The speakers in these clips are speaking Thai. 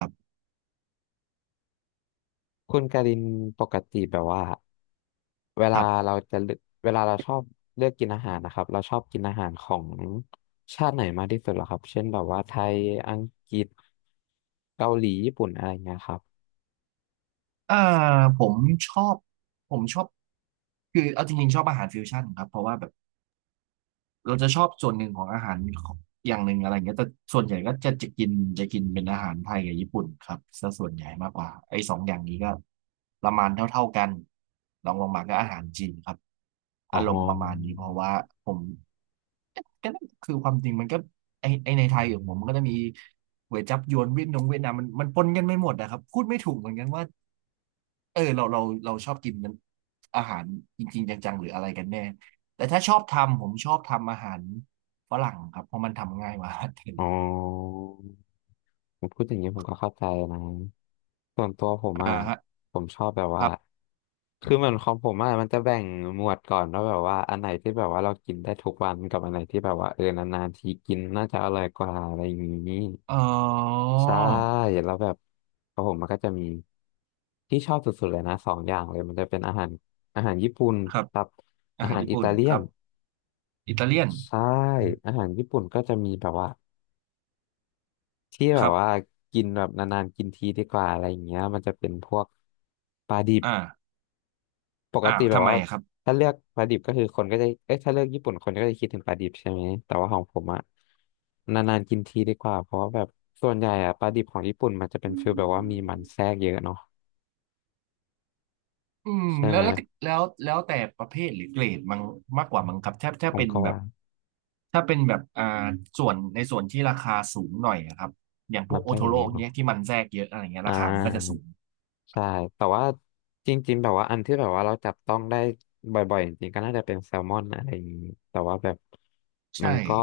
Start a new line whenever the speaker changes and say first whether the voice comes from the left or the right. right: ค
left: คุณการินปกติแบบว่าเวลา
right: รับ
left: เราจะเลือกเวลาเราชอบเลือกกินอาหารนะครับเราชอบกินอาหารของชาติไหนมากที่สุดเหรอครับเช่นแบบว่าไทยอังกฤษเกาหลีญี่ปุ่นอะไรเงี้ยครับ
right: เอ่อผมชอบผมชอบคือเอาจริงๆชอบอาหารฟิวชั่นครับเพราะว่าแบบเราจะชอบส่วนหนึ่งของอาหารของอย่างหนึ่งอะไรเงี้ยแต่ส่วนใหญ่ก็จะกินเป็นอาหารไทยกับญี่ปุ่นครับซะส่วนใหญ่มากกว่าไอ้สองอย่างนี้ก็ประมาณเท่าๆกันรองลงมาก็อาหารจีนครับ
left: อ๋อ
right: อารมณ์ประมาณนี้เพราะว่าผม ก็นั่นคือความจริงมันก็ไอไอในไทยอย่างผมมันก็จะมีก๋วยจั๊บยวนเวียดนงเวียดนามมันปนกันไม่หมดนะครับพูดไม่ถูกเหมือนกันว่าเออเราชอบกินนั้นอาหารจริงๆจังๆหรืออะไรกันแน่แต่ถ้าชอบทำผมชอบทำอาหารฝรั่งครับเพราะมันทำง่ายกว่าอาหารไทย
left: อ๋อ พูดอย่างนี้ผมก็เข้าใจนะส่วนตัวผม
right: อ่า
left: อ่ะ
right: ฮะ
left: ผมชอบแบบ
right: ค
left: ว่า
right: รับ
left: คือเหมือนของผมอ่ะมันจะแบ่งหมวดก่อนว่าแบบว่าอันไหนที่แบบว่าเรากินได้ทุกวันกับอันไหนที่แบบว่าเออนานๆทีกินน่าจะอร่อยกว่าอะไรอย่างนี้
right: อ๋อ
left: ใช่แล้วแบบของผมมันก็จะมีที่ชอบสุดๆเลยนะสองอย่างเลยมันจะเป็นอาหารญี่ปุ่น
right: ครับ
left: กับ
right: อา
left: อา
right: หาร
left: หาร
right: ญี่
left: อิ
right: ปุ่น
left: ตาเลี
right: ค
left: ยน
right: รับอิตาเลียน
left: ใช่อาหารญี่ปุ่นก็จะมีแบบว่า ที่แบ
right: ครั
left: บ
right: บ
left: ว่ากินแบบนานๆกินทีดีกว่าอะไรอย่างเงี้ยมันจะเป็นพวกปลาดิบ
right: อ่า
left: ปก
right: อ่า
left: ติแบ
right: ทำ
left: บ
right: ไม
left: ว่า
right: อะครับ
left: ถ้าเลือกปลาดิบก็คือคนก็จะเอ้ยถ้าเลือกญี่ปุ่นคนก็จะคิดถึงปลาดิบใช่ไหมแต่ว่าของผมอะนานๆกินทีดีกว่าเพราะว่าแบบส่วนใหญ่อะปลาดิบของญี่ปุ่นมันจะเป็นฟีลแบบว่ามีมันแทรกเยอะเนาะ
right: อืม
left: ใช่
right: แล้
left: ไห
right: ว
left: ม
right: แล้วแล้วแล้วแต่ประเภทหรือเกรดมังมากกว่ามั้งครับถ้า
left: ผม
right: เป็น
left: ก็
right: แบ
left: ว่า
right: บถ้าเป็นแบบส่วนในส่วนที่ราคาสูงหน่อยอะครับอย่างพ
left: มั
right: วก
left: น
right: โอ
left: ก็
right: โท
left: จะเย
right: โร่
left: อะเนาะ
right: เนี้ยที่มันแทรกเยอะอะไรเงี้ย
left: อ่า
right: ราคามันก็จะสูง
left: ใช่แต่ว่าจริงๆแบบว่าอันที่แบบว่าเราจับต้องได้บ่อยๆจริงๆก็น่าจะเป็นแซลมอนอะไรอย่างนี้แต่ว่าแบบ
right: ใช่
left: มันก็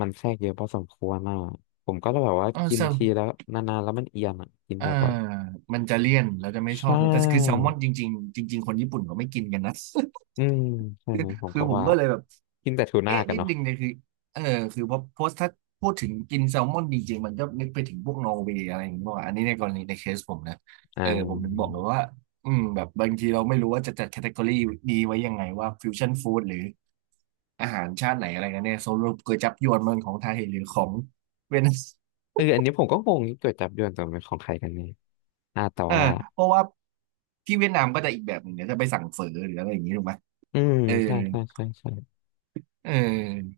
left: มันแทรกเยอะพอสมควรอ่ะผมก็เลยแบบว่า
right: เออ
left: กิ
right: เซ
left: น
right: ล
left: ทีแล้วนานๆแล้วมันเอียนอ่ะกิน
right: เออ
left: บ่อย
right: มันจะเลี่ยนแล้วจะ
left: ๆ
right: ไม่ช
left: ใช
right: อบแล้วแต่คือแซล
left: ่
right: มอนจริงๆจริงๆคนญี่ปุ่นก็ไม่กินกันนะ
left: อืมใช่ไหมผ ม
right: คือ
left: ก็
right: ผม
left: ว่า
right: ก็เลยแบบ
left: กินแต่ทูน่า
right: เอ๊ะ
left: กัน
right: นิด
left: เนาะ
right: นึงเนี่ยคือเออคือพอโพสต์ถ้าพูดถึงกินแซลมอนจริงๆมันก็นึกไปถึงพวกนอร์เวย์อะไรอย่างเงี้ยาอันนี้ในกรณีในเคสผมนะ
left: อ่
right: เออผมถึงบอ
left: า
right: กเลยว่าอืมแบบบางทีเราไม่รู้ว่าจะจัดแคตตากรีดีไว้ยังไงว่าฟิวชั่นฟู้ดหรืออาหารชาติไหนอะไรกันเนี่ยสรุปก๋วยจั๊บยวนมันของไทยหรือของเวียดนาม
left: เอออันนี้ผมก็งงเกิดจับยวนตัวเป็นของใครกันเนี่ยอ่าแต่
right: เออ
left: ว่า
right: เพราะว่าที่เวียดนามก็จะอีกแบบหนึ่งเดี๋ยวจะไปสั่งเฝอหรืออะไรอย่างงี้ถูกไหม
left: อืม
right: เออ
left: ใช่ใช่ใช่ใช่
right: เออ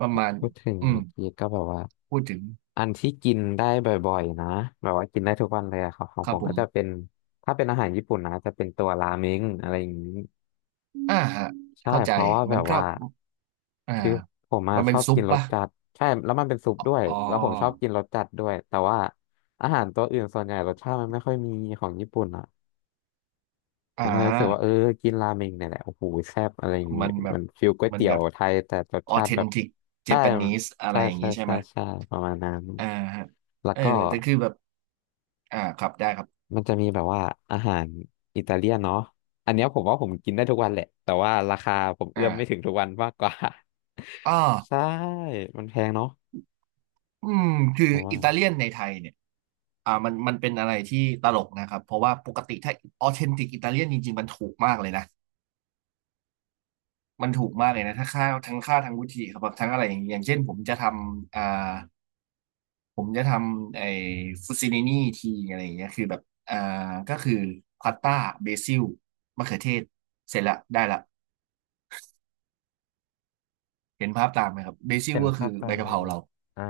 right: ประมาณ
left: พูดถึง
right: อืม
left: เมื่อกี้ก็แบบว่า
right: พูดถึง
left: อันที่กินได้บ่อยๆนะแบบว่ากินได้ทุกวันเลยอะครับของ
right: ครั
left: ผ
right: บ
left: ม
right: ผ
left: ก็จะเป็
right: ม
left: นถ้าเป็นอาหารญี่ปุ่นนะจะเป็นตัวราเมงอะไรอย่างนี้
right: อ่าฮะ
left: ใช่
right: เข้าใจ
left: เพราะว่าแบ
right: มัน
left: บ
right: ก็
left: ว่า
right: อ่า
left: คือผมอะ
right: มัน
left: ช
right: เป็น
left: อบ
right: ซุ
left: กิ
right: ป
left: นรส
right: ปะ
left: จัดใช่แล้วมันเป็นซุปด้วย
right: อ๋อ
left: แล้วผมชอบกินรสจัดด้วยแต่ว่าอาหารตัวอื่นส่วนใหญ่รสชาติมันไม่ค่อยมีของญี่ปุ่นอะผ
right: อ่
left: มก็เลยรู้สึกว่าเออ
right: า
left: กินราเมงเนี่ยแหละโอ้โหแซ่บอะไรอย่างนี้
right: มันแบบ
left: มันฟิลก๋วย
right: มัน
left: เตี๋ย
right: แบ
left: ว
right: บ
left: ไทยแต่รส
right: ออ
left: ชา
right: เท
left: ติแบ
right: น
left: บ
right: ติกเจ
left: ใช่
right: แปนิสอะไร
left: ใช่
right: อย่าง
left: ใช่
right: นี้ใช่
left: ใช่
right: ไหม
left: ใช่ประมาณนั้น
right: อ่าฮะ
left: แล้
right: เอ
left: ว
right: อ
left: ก็
right: แต่คือแบบอ่าครับได้ครับ
left: มันจะมีแบบว่าอาหารอิตาเลียนเนาะอันเนี้ยผมว่าผมกินได้ทุกวันแหละ แต่ว่าราคาผมเอื้อมไม่ถึง
right: อ่า
left: ทุกวันมากกว่า
right: อ๋อ
left: ใช่ มันแพงเนาะ
right: อืมคื
left: ผ
right: อ
left: มว่า
right: อิตาเลียนในไทยเนี่ยมันเป็นอะไรที่ตลกนะครับเพราะว่าปกติถ้าออเทนติกอิตาเลียนจริงๆมันถูกมากเลยนะมันถูกมากเลยนะถ้าค่าทั้งวุฒิครับทั้งอะไรอย่างเงี้ยอย่างเช่นผมจะทำผมจะทำไอ้ฟูซินินี่ทีอะไรอย่างเงี้ยคือแบบอ่าก็คือพาสต้าเบซิลมะเขือเทศเสร็จละได้ละเห็นภาพตามไหมครับเบซิ
left: เห็
right: ล
left: น
right: ก็
left: ภา
right: คื
left: พ
right: อ
left: ตา
right: ใบ
left: มเล
right: กะเพ
left: ย
right: ราเรา
left: อ่า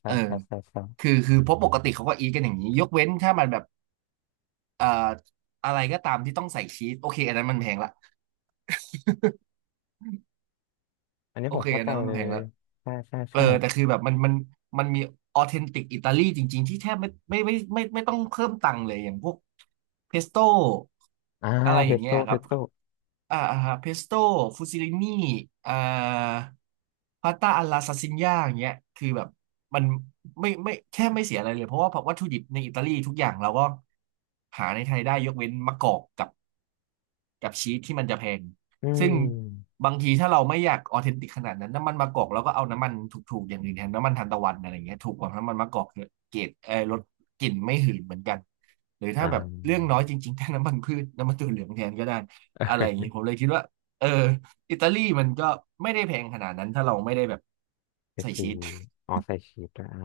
left: ใช่
right: เออ
left: ใช่ใช่ใช่
right: คือเพราะปกติเขาก็อีทกันอย่างนี้ยกเว้นถ้ามันแบบอ่าอะไรก็ตามที่ต้องใส่ชีสโอเคอันนั้นมันแพงละ
left: อันนี้
right: โอ
left: ผม
right: เค
left: เข้า
right: อัน
left: ใจ
right: นั้นมั
left: เล
right: นแพง
left: ย
right: ละ
left: ใช่ใช่
right: เออ
left: ใช่
right: แต่คือแบบมันมีออเทนติกอิตาลีจริงๆที่แทบไม่ต้องเพิ่มตังค์เลยอย่างพวกเพสโต้
left: อ่า
right: อะไร
left: เพ
right: อย่าง
left: ส
right: เงี้
left: โต้
right: ยค
left: เพ
right: รับ
left: สโต้
right: อ่าเพสโต้ฟูซิลินี่อ่าพาสต้าอัลลาซาซิญ่าอย่างเงี้ยคือแบบมันไม่ไม่แทบไม่เสียอะไรเลยเพราะว่าวัตถุดิบในอิตาลีทุกอย่างเราก็หาในไทยได้ยกเว้นมะกอกกับ กับชีสที่มันจะแพง
left: อื
right: ซึ่ง
left: ม
right: บางทีถ้าเราไม่อยากออเทนติกขนาดนั้นน้ำมันมะกอกเราก็เอาน้ำมันถูกๆอย่างอื่นแทนน้ำมันทานตะวันอะไรอย่างเงี้ยถูกกว่าน้ำมันมะกอกเยอะเกรดเออลดกลิ่นไม่หืนเหมือนกันหรือถ้า
left: อ่า
right: แบบเรื่องน้อยจริงๆถ้าน้ำมันพืชน้ำมันถั่วเหลืองแทนก็ได้อะไรอย่างนี้ ผมเลยคิดว่าเอออิตาลีมันก็ไม่ได้แพงขนาดนั้นถ้าเราไม่ได้แบบ
left: ไป
right: ใส่
left: ซื้
right: ชี
left: อ
right: ส
left: อ๋อใส่ชีสด้วยอ่า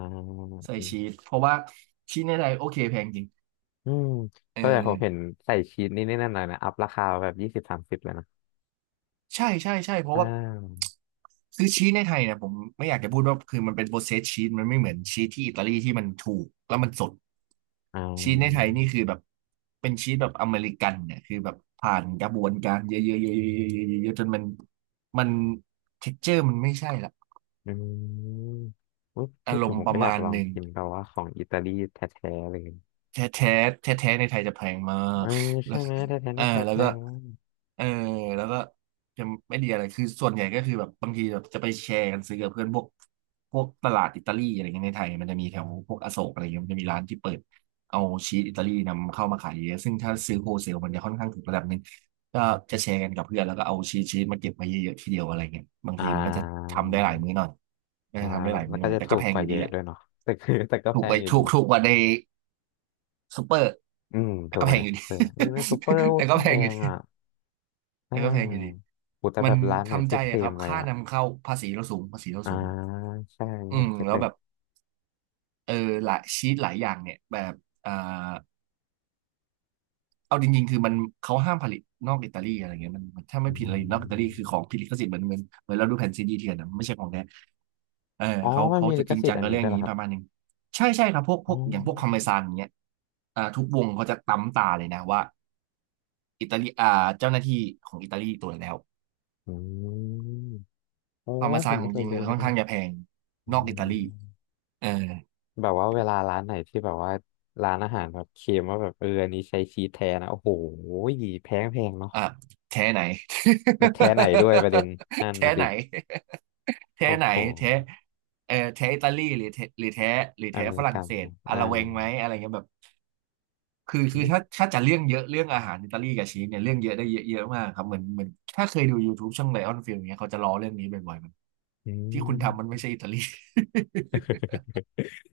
right: ใส่
left: อืม
right: ชีสเพราะว่าชีสในไทยโอเคแพงจริง
left: อืม
right: เออ
left: ก็แต่ผมเห็นใส่ชีสนี่นี่นั่นหน่อยนะ อัพราคาแบบยี่สิบสามสิบเลยนะ
right: ใช่เพ
left: อ่
right: ราะว่า
left: า
right: คือชีสในไทยเนี่ยผมไม่อยากจะพูดว่าคือมันเป็นโปรเซสชีสมันไม่เหมือนชีสที่อิตาลีที่มันถูกแล้วมันสด
left: อ่
right: ชีสในไทย
left: า
right: นี่คือแบบเป็นชีสแบบอเมริกันเนี่ยคือแบบผ่านกระบวนการเยอะๆๆๆๆๆๆจนมันเท็กเจอร์มันไม่ใช่ละ
left: อืมอุ๊ยพู
right: อา
left: ด
right: ร
left: ถึง
right: ม
left: ผ
right: ณ์
left: ม
right: ประ
left: ก็อยาก
right: มาณ
left: ลอ
right: ห
left: ง
right: นึ่ง
left: กินแบบว่าของอิตาลีแท้ๆเลย
right: แท้แท้แท้ๆในไทยจะแพงมา
left: เอ
right: ก
left: อ
right: แล้
left: ใช่
right: ว็
left: ไหมแท้
right: เออ
left: ๆแท้ๆ
right: แล้
left: แพ
right: วก็
left: งมาก
right: เออแล้วก็จะไม่ดีอะไรคือส่วนใหญ่ก็คือแบบบางทีแบบจะไปแชร์กันซื้อกับเพื่อนพวกตลาดอิตาลีอะไรเงี้ยในไทยมันจะมีแถวพวกอโศกอะไรเงี้ยมันจะมีร้านที่เปิดเอาชีสอิตาลีนำเข้ามาขายเยอะซึ่งถ้าซื้อโฮเซลมันจะค่อนข้างถูกระดับหนึ่งก็จะแชร์กันกับเพื่อนแล้วก็เอาชีสมาเก็บไว้เยอะๆทีเดียวอะไรเงี้ยบาง
left: อ่า
right: ทีมันก็จะทำได้หลายมื้อหน่อยก็
left: อ่า
right: จะทำได้หลาย
left: แล้ว
right: มื้อห
left: ก็
right: น่อย
left: จะ
right: แต่
left: ถู
right: ก็
left: ก
right: แพง
left: ก
right: อ
left: ว่า
right: ยู่
left: เย
right: ดี
left: อะ
right: แหละ
left: ด้วยเนาะแต่คือแต่ก็
right: ถู
left: แพ
right: กไป
left: งอยู่
right: ถู
left: ดี
right: กถูกกว่าใน ซูเปอร์
left: อืมถูก
right: ก็
left: ก
right: แพ
left: ว่าใน
right: งอยู่
left: ซู
right: ดี
left: เปอร์นี่ในซูเปอร์โอ้
right: แต่
left: แพ
right: ก็แพงอยู่
left: ง
right: ดี
left: อ่ะอ่
right: แต่ก็แพงอยู่ดี
left: ากูจะ
right: มั
left: แบ
right: น
left: บร้านไหน
right: ทำ
left: ที่
right: ใจ
left: เคล
right: อะครั
left: ม
right: บ
left: ไว้
right: ค่า
left: อ่ะ
right: นำเข้าภาษีเราสูงภาษีเรา
left: อ่า
right: สูง
left: ใช่อันนี้
right: อื
left: ผ
right: ม
left: มเก็บ
right: แล้ว
left: เลย
right: แบบเออหลายชีสหลายอย่างเนี่ยแบบอ่าเอาจริงๆคือมันเขาห้ามผลิตนอกอิตาลีอะไรเงี้ยมันถ้าไม่
left: อ
right: ผิดอะ
left: ม
right: ไรนอกอิตาลีคือของผิดลิขสิทธิ์เหมือนเราดูแผ่นซีดีเถื่อนนะไม่ใช่ของแท้เออ
left: อ๋อ
right: เขา
left: มัน
right: เขา
left: มี
right: จะ
left: ลิข
right: จริง
left: สิท
right: จั
left: ธิ์
right: ง
left: อัน
right: กับ
left: นี้
right: เรื่อ
left: ด้ว
right: ง
left: ยเหร
right: นี้
left: อครั
right: ป
left: บ
right: ระมาณหนึง ใช่ใช่ครับพวกพ
left: อื
right: วกอย่างพวกคอมเม
left: อ
right: ซานอย่างเงี้ยอ่าทุกวงเขาจะตั้มตาเลยนะว่า อิตาลีอ่าเจ้าหน้าที่ของอิตาลีตัวจแล้ว
left: อืมโอ้
right: คาร์มา
left: ผ
right: ซาน
left: ม
right: ข
left: ไม่
right: อง
left: เค
right: จ
left: ย
right: ริงเล
left: รู้
right: ย
left: นะ
right: ค่อนข้างจะแพง
left: อื
right: นอกอิตาลี
left: ม
right: เออ
left: แบบว่าเวลาร้านไหนที่แบบว่าร้านอาหารแบบเค็มว่าแบบเอออันนี้ใช้ชีสแท้นะโอ้โหแพงแพงเนาะ
right: อ่ะแท้ไหน
left: แล้วแท้ไหนด้วยประเด็น นั่น
right: แท้
left: นะ
right: ไห
left: สิ
right: นแท้
left: โอ้
right: ไหน
left: โห
right: แท้เออแท้อิตาลีหรือแท้หรือแท้หรือ
left: อ
right: แท้
left: เม
right: ฝ
left: ริ
right: รั่ง
left: กัน
right: เศ
left: เน
right: ส
left: อะ
right: อะ
left: อ่า
right: ละเวงไหมอะไรเงี้ยแบบคือคื
left: เน
right: อ
left: อะ
right: ถ้าจะเรื่องเยอะ เรื่องอาหารอิตาลีกับชีสเนี่ยเรื่องเยอะได้เยอะเยอะมากครับเหมือนถ้าเคยดู YouTube ช่องไลออนฟิลเนี้ยเขาจะล้อเรื่องนี้บ่อยๆมัน
left: อื
right: ที่คุณทำมัน
left: ม
right: ไม่ใช่อิตาลี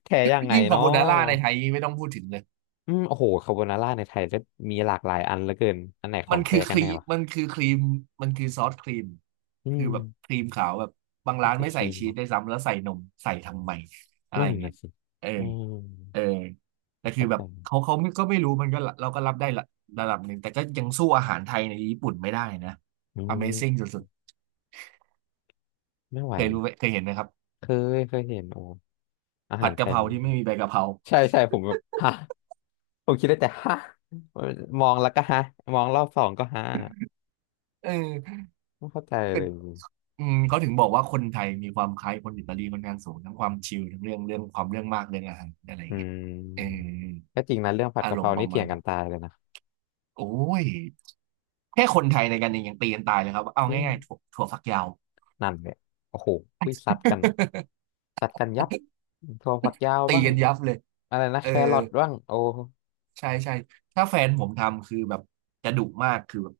left: แท้ยังไง
right: ยิ่งคา
left: เนาะ
right: โบนาร่าในไทยไม่ต้องพูดถึงเลย
left: อืมโอ้โหคาโบนาร่าในไทยจะมีหลากหลายอันเหลือเกินอันไหนขอ
right: มัน
left: งแท้
right: คือค
left: กัน
right: รี
left: แน่
right: ม
left: วะ
right: มันคือครีมมันคือซอสครีม
left: อื
right: คือ
left: ม
right: แบบครีมขาวแบบบาง
left: มี
right: ร้าน
left: แต่
right: ไม่
left: ค
right: ใส่
left: รีม
right: ชีส
left: เนาะ
right: ได้วยซ้ำแล้วใส่นมใส่ทำไมอะไร
left: นั่
right: อ
left: น
right: ย่างเงี้
left: นะ
right: ย
left: สิ
right: เออ
left: อืม
right: เออแต่คือ
left: เข้า
right: แบ
left: ใจ
right: บเขาไม่ก็ไม่รู้มันก็ละเราก็รับได้ละระดับหนึ่งแต่ก็ยังสู้อาหารไทยในญี่ปุ่นไม่ได้นะ
left: อืม
right: Amazing สุด
left: ไม่ไห
right: ๆ
left: ว
right: เคยรู้
left: นะ
right: ไหมเคยเห็นไหมครับ
left: เคยเคยเห็นโอ้อา
right: ผั
left: หา
right: ด
left: รไท
right: กะ
left: ย
right: เพรา
left: นี่
right: ที่ไม่มีใบกะเพรา
left: ใช่ใช่ผมแบบฮะผมคิดได้แต่ฮะมองแล้วก็ฮะมองรอบสองก็ฮะ
right: เออ
left: ไม่เข้าใจ
right: แต่
left: เลย
right: อืมเขาถึงบอกว่าคนไทยมีความคล้ายคนอิตาลีค่อนข้างสูงทั้งความชิลทั้งเรื่องความเรื่องมากเรื่องอาหารอะไรอ
left: อื
right: ย่างเงี้ยเออ
left: มก็จริงนะเรื่องผัด
right: อา
left: กะ
right: ร
left: เพ
right: ม
left: รา
right: ณ์ป
left: นี่
right: ระ
left: เถี
right: มา
left: ย
right: ณ
left: งกั
right: นึ
left: น
right: ง
left: ตายเลยนะ
right: โอ้ยแค่คนไทยในกันเองยังตีกันตายเลยครับเอา
left: อืม
right: ง่ายๆถั่วฝักยาว
left: นั่นเนี่ยโอ้โหวิซัดกันอะซัดกันยับถั่วฝักยาว
right: ตี
left: บ้าง
right: กันยับเลย
left: อะไรนะแค
right: เอ
left: ร
right: อ
left: อทบ้างโอ้
right: ใช่ใช่ถ้าแฟนผมทำคือแบบจะดุมากคือแบบ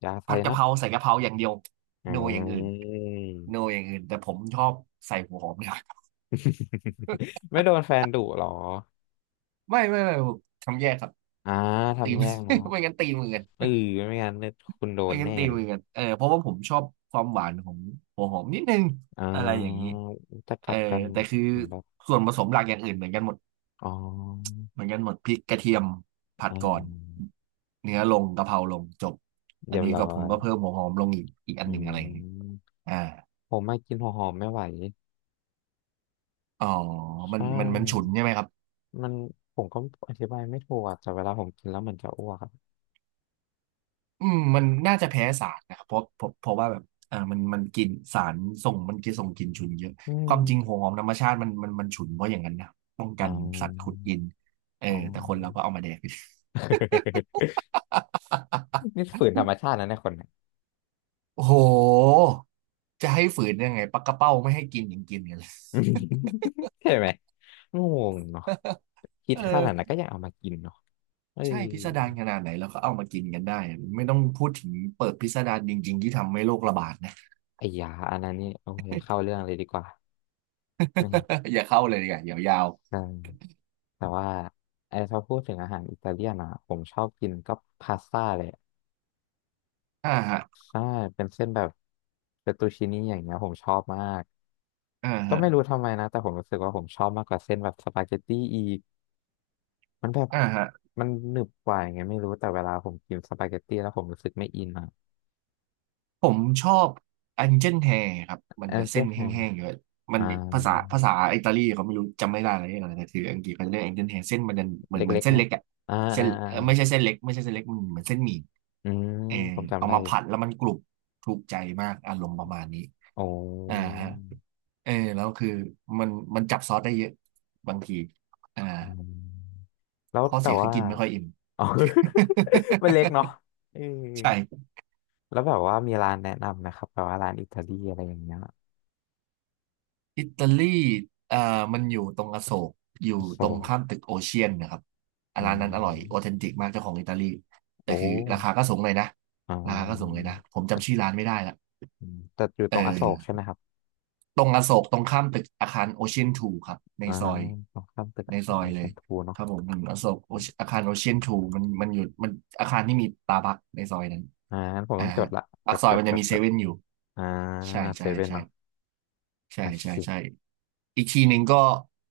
left: อยาใส่
right: ผัดกะ
left: นะ
right: เพราใส่กะเพราอย่างเดียว
left: อื
right: โนอย่างอื่นโน
left: ม
right: อย่างอื่นแต่ผมชอบใส่หัวหอมเนี่ย
left: ไม่โดนแฟนดุหรอ
right: ไม่ผมทำแยกครับ
left: อ่า
right: ตี
left: ทำ
right: ม
left: แยกเนาะ
right: ไม่งั้นตีมือกัน
left: เออไม่งั้นเนี่ยคุณโด
right: เอ้ย
left: น
right: งั้น
left: แน่
right: ตี
left: เลย
right: มือกันเออเพราะว่าผมชอบความหวานของหัวหอมนิดนึง
left: อ่
right: อะไรอย่างนี้
left: าจะก
right: เอ
left: ลั
right: อ
left: บกัน
right: แต่คือส่วนผสมหลักอย่างอื่นเหมือนกันหมด
left: อ๋อ
right: เหมือนกันหมดพริกกระเทียมผัด
left: อ่
right: ก่อน
left: า
right: เนื้อลงกะเพราลงจบอั
left: เดี๋
right: น
left: ยว
right: นี้
left: ร้อ
right: ก็ผม
left: ย
right: ก็เพิ่มหัวหอมลงอีกอัน
left: อื
right: หนึ่งอะไรอย่างนี้
left: ม
right: อ่า
left: ผมไม่กินหัวหอมไม่ไหว
right: อ๋อมัน
left: ใช่
right: มันมันฉุนใช่ไหมครับ
left: มันผมก็อธิบายไม่ถูกอะแต่เวลาผมกินแล้วเหมือนจะอ้วกอะ
right: อืมมันน่าจะแพ้สารนะครับเพราะว่าแบบอ่ามันกินสารส่งมันกินส่งกลิ่นฉุนเยอะ
left: อื
right: ค
left: ม
right: วามจริงหัวหอมธรรมชาติมันฉุนเพราะอย่างนั้นนะป้อง
left: อ๋
right: กั
left: อ
right: นสัตว์ขุดกินเออ
left: อ๋อ
right: แต่คนเราก็เอามาแดก
left: นี่ฝืนธรรมชาตินะเนี่ยคนเนี่ย
right: โอ้โหจะให้ฝืนยังไงปลากระเป้าไม่ให้กินยังกินกันเลย
left: ใช่ไหมงงเนาะ คิด
right: เออ
left: ขนาดนั้นก็ยังเอามากินเนาะเออ
right: ใช่พิสดารขนาดไหนแล้วก็เอามากินกันได้ไม่ต้องพูดถึงเปิดพิสดารจริงๆที่ทำให้โรคระบาดนะ
left: ไอ้ยาอันนั้นนี่โอ้ยอย่าเข้าเรื่องเลยดีกว่าไม่
right: อย่าเข้าเลยดีกว่าเดี๋ยวยาว
left: ใช่ แต่ว่าไอ้ถ้าพูดถึงอาหารอิตาเลียนอ่ะผมชอบกินก็พาสต้าเลย
right: อ่าฮะ
left: ใช่เป็นเส้นแบบเฟตตูชินี่อย่างเงี้ยผมชอบมาก
right: อ่า
left: ก็
right: ฮะ
left: ไม่รู้ทำไมนะแต่ผมรู้สึกว่าผมชอบมากกว่าเส้นแบบสปาเกตตี้อีกมันแบบ
right: อ่าฮะ
left: มันหนึบกว่าอย่างเงี้ยไม่รู้แต่เวลาผมกินสปาเกตตี้แล้วผมรู้สึกไม่อินอ่ะ
right: ผมชอบ Angel Hair ครับ มัน
left: แอ
right: จะ
left: นเจอ
right: เส้น
left: ร์แฮม
right: แห้งๆอยู่อะมัน
left: อ่า
right: ภาษาอิตาลีเขาไม่รู้จำไม่ได้อะไรอย่างเรียแต่คืออังกฤษเขาจะเรียก Angel Hair เส้นมันจะเหมือนเหมือ
left: เล็
right: น
left: กๆ
right: เส้น
left: เนาะ
right: เล็กอะ
left: อ่า
right: เส้
left: อ่า
right: น
left: อ่า
right: ไม่ใช่เส้นเล็กไม่ใช่เส้นเล็กมันเหมือนเส้นหมี่
left: อืม
right: เออ
left: ผมจำ
right: เอา
left: ได้
right: มา
left: อยู่
right: ผัดแล้วมันกรุบถูกใจมากอารมณ์ประมาณนี้
left: โอ้
right: อ่าฮะเออแล้วคือมันมันจับซอสได้เยอะบางทีอ่า
left: อืมแล้ว
right: ข้อ
left: แต่
right: เสียคือ
left: ว่า
right: กินไม่ค่อยอิ่ม
left: อ๋อ มันเล็กเนาะเออ
right: ใช่
left: แล้วแบบว่ามีร้านแนะนำไหมครับแบบว่าร้านอิตาลีอะไรอย่างเงี้ย
right: อิตาลีเอ่อมันอยู่ตรงอโศกอยู่
left: โซ
right: ตรงข้ามตึกโอเชียนนะครับอ่ะ
left: อื
right: ร้าน
left: ม
right: นั้นอร่อยออเทนติกมากเจ้าของอิตาลีแต่
left: โอ้
right: คือราคาก็สูงเลยนะ
left: อ๋อ
right: ราคาก็สูงเลยนะผม
left: แต่
right: จำชื่อร้านไม่ได้ละ
left: แต่อยู่
right: เอ
left: ตรงอโศกใช่
right: อ
left: ไหมครับ
right: ตรงอโศกตรงข้ามตึกอาคารโอเชียนทูครับใน
left: อ่า
right: ซอย
left: ตรงข้ามตึก
right: ใน
left: อา
right: ซ
left: คาร
right: อ
left: โอ
right: ยเล
left: เชีย
right: ย
left: นทู
right: ค
left: เนาะ
right: รับผมอืมอโศกออาคารโอเชียนทูมันอยู่มันอาคารที่มีตาบักในซอยนั้น
left: อ่างั้นผม
right: อ่า
left: ต้องจ
right: ฮะ
left: ดละจ
right: ปาก
left: ด
right: ซอ
left: จ
right: ย
left: ด
right: มัน
left: จ
right: จะ
left: ด
right: มี
left: จ
right: เซ
left: ด
right: เว่นอยู่
left: อ่า
right: ใช่
left: เซ
right: ใช่
left: เว่น
right: ใช่
left: เนาะ
right: ใช่
left: โอเค
right: ใช่ใช่อีกทีหนึ่งก็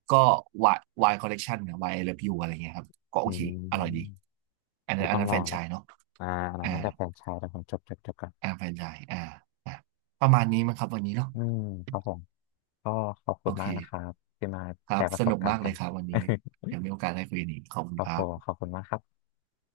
right: ก็วายวายคอลเลกชันนะวายไอเลิฟยูอะไรเงี้ยครับก็โอ
left: อื
right: เค
left: ม
right: อร่อยดีอันนั้
left: เดี๋ย
right: น
left: ว
right: อั
left: ต้
right: น
left: อง
right: นั้น
left: ล
right: แฟ
left: อ
right: ร
left: ง
right: นไช
left: แหละ
right: ส์เนาะ
left: อ่าอันนั้
right: อ่า
left: นตั้งแต่แฟรนไชส์แล้วผมจดจดจดกัน
right: อ่าแฟรนไชส์อ่าอ่าประมาณนี้มั้งครับวันนี้เนาะ
left: อืมครับผมก็ขอบคุ
right: โอ
left: ณ
right: เค
left: มากนะครับที่มา
right: ค
left: แช
right: รับ
left: ร์ป
right: ส
left: ระสบ
right: นุก
left: การ
right: มาก
left: ณ์
right: เล
left: กั
right: ย
left: น
right: ครับวันนี้ เดี๋ยวมีโอกาสได้คุยกันอีกขอบคุ
left: ค
right: ณ
left: รับ
right: ค
left: ผ
right: รั
left: ม
right: บ
left: ขอบคุณมากครับ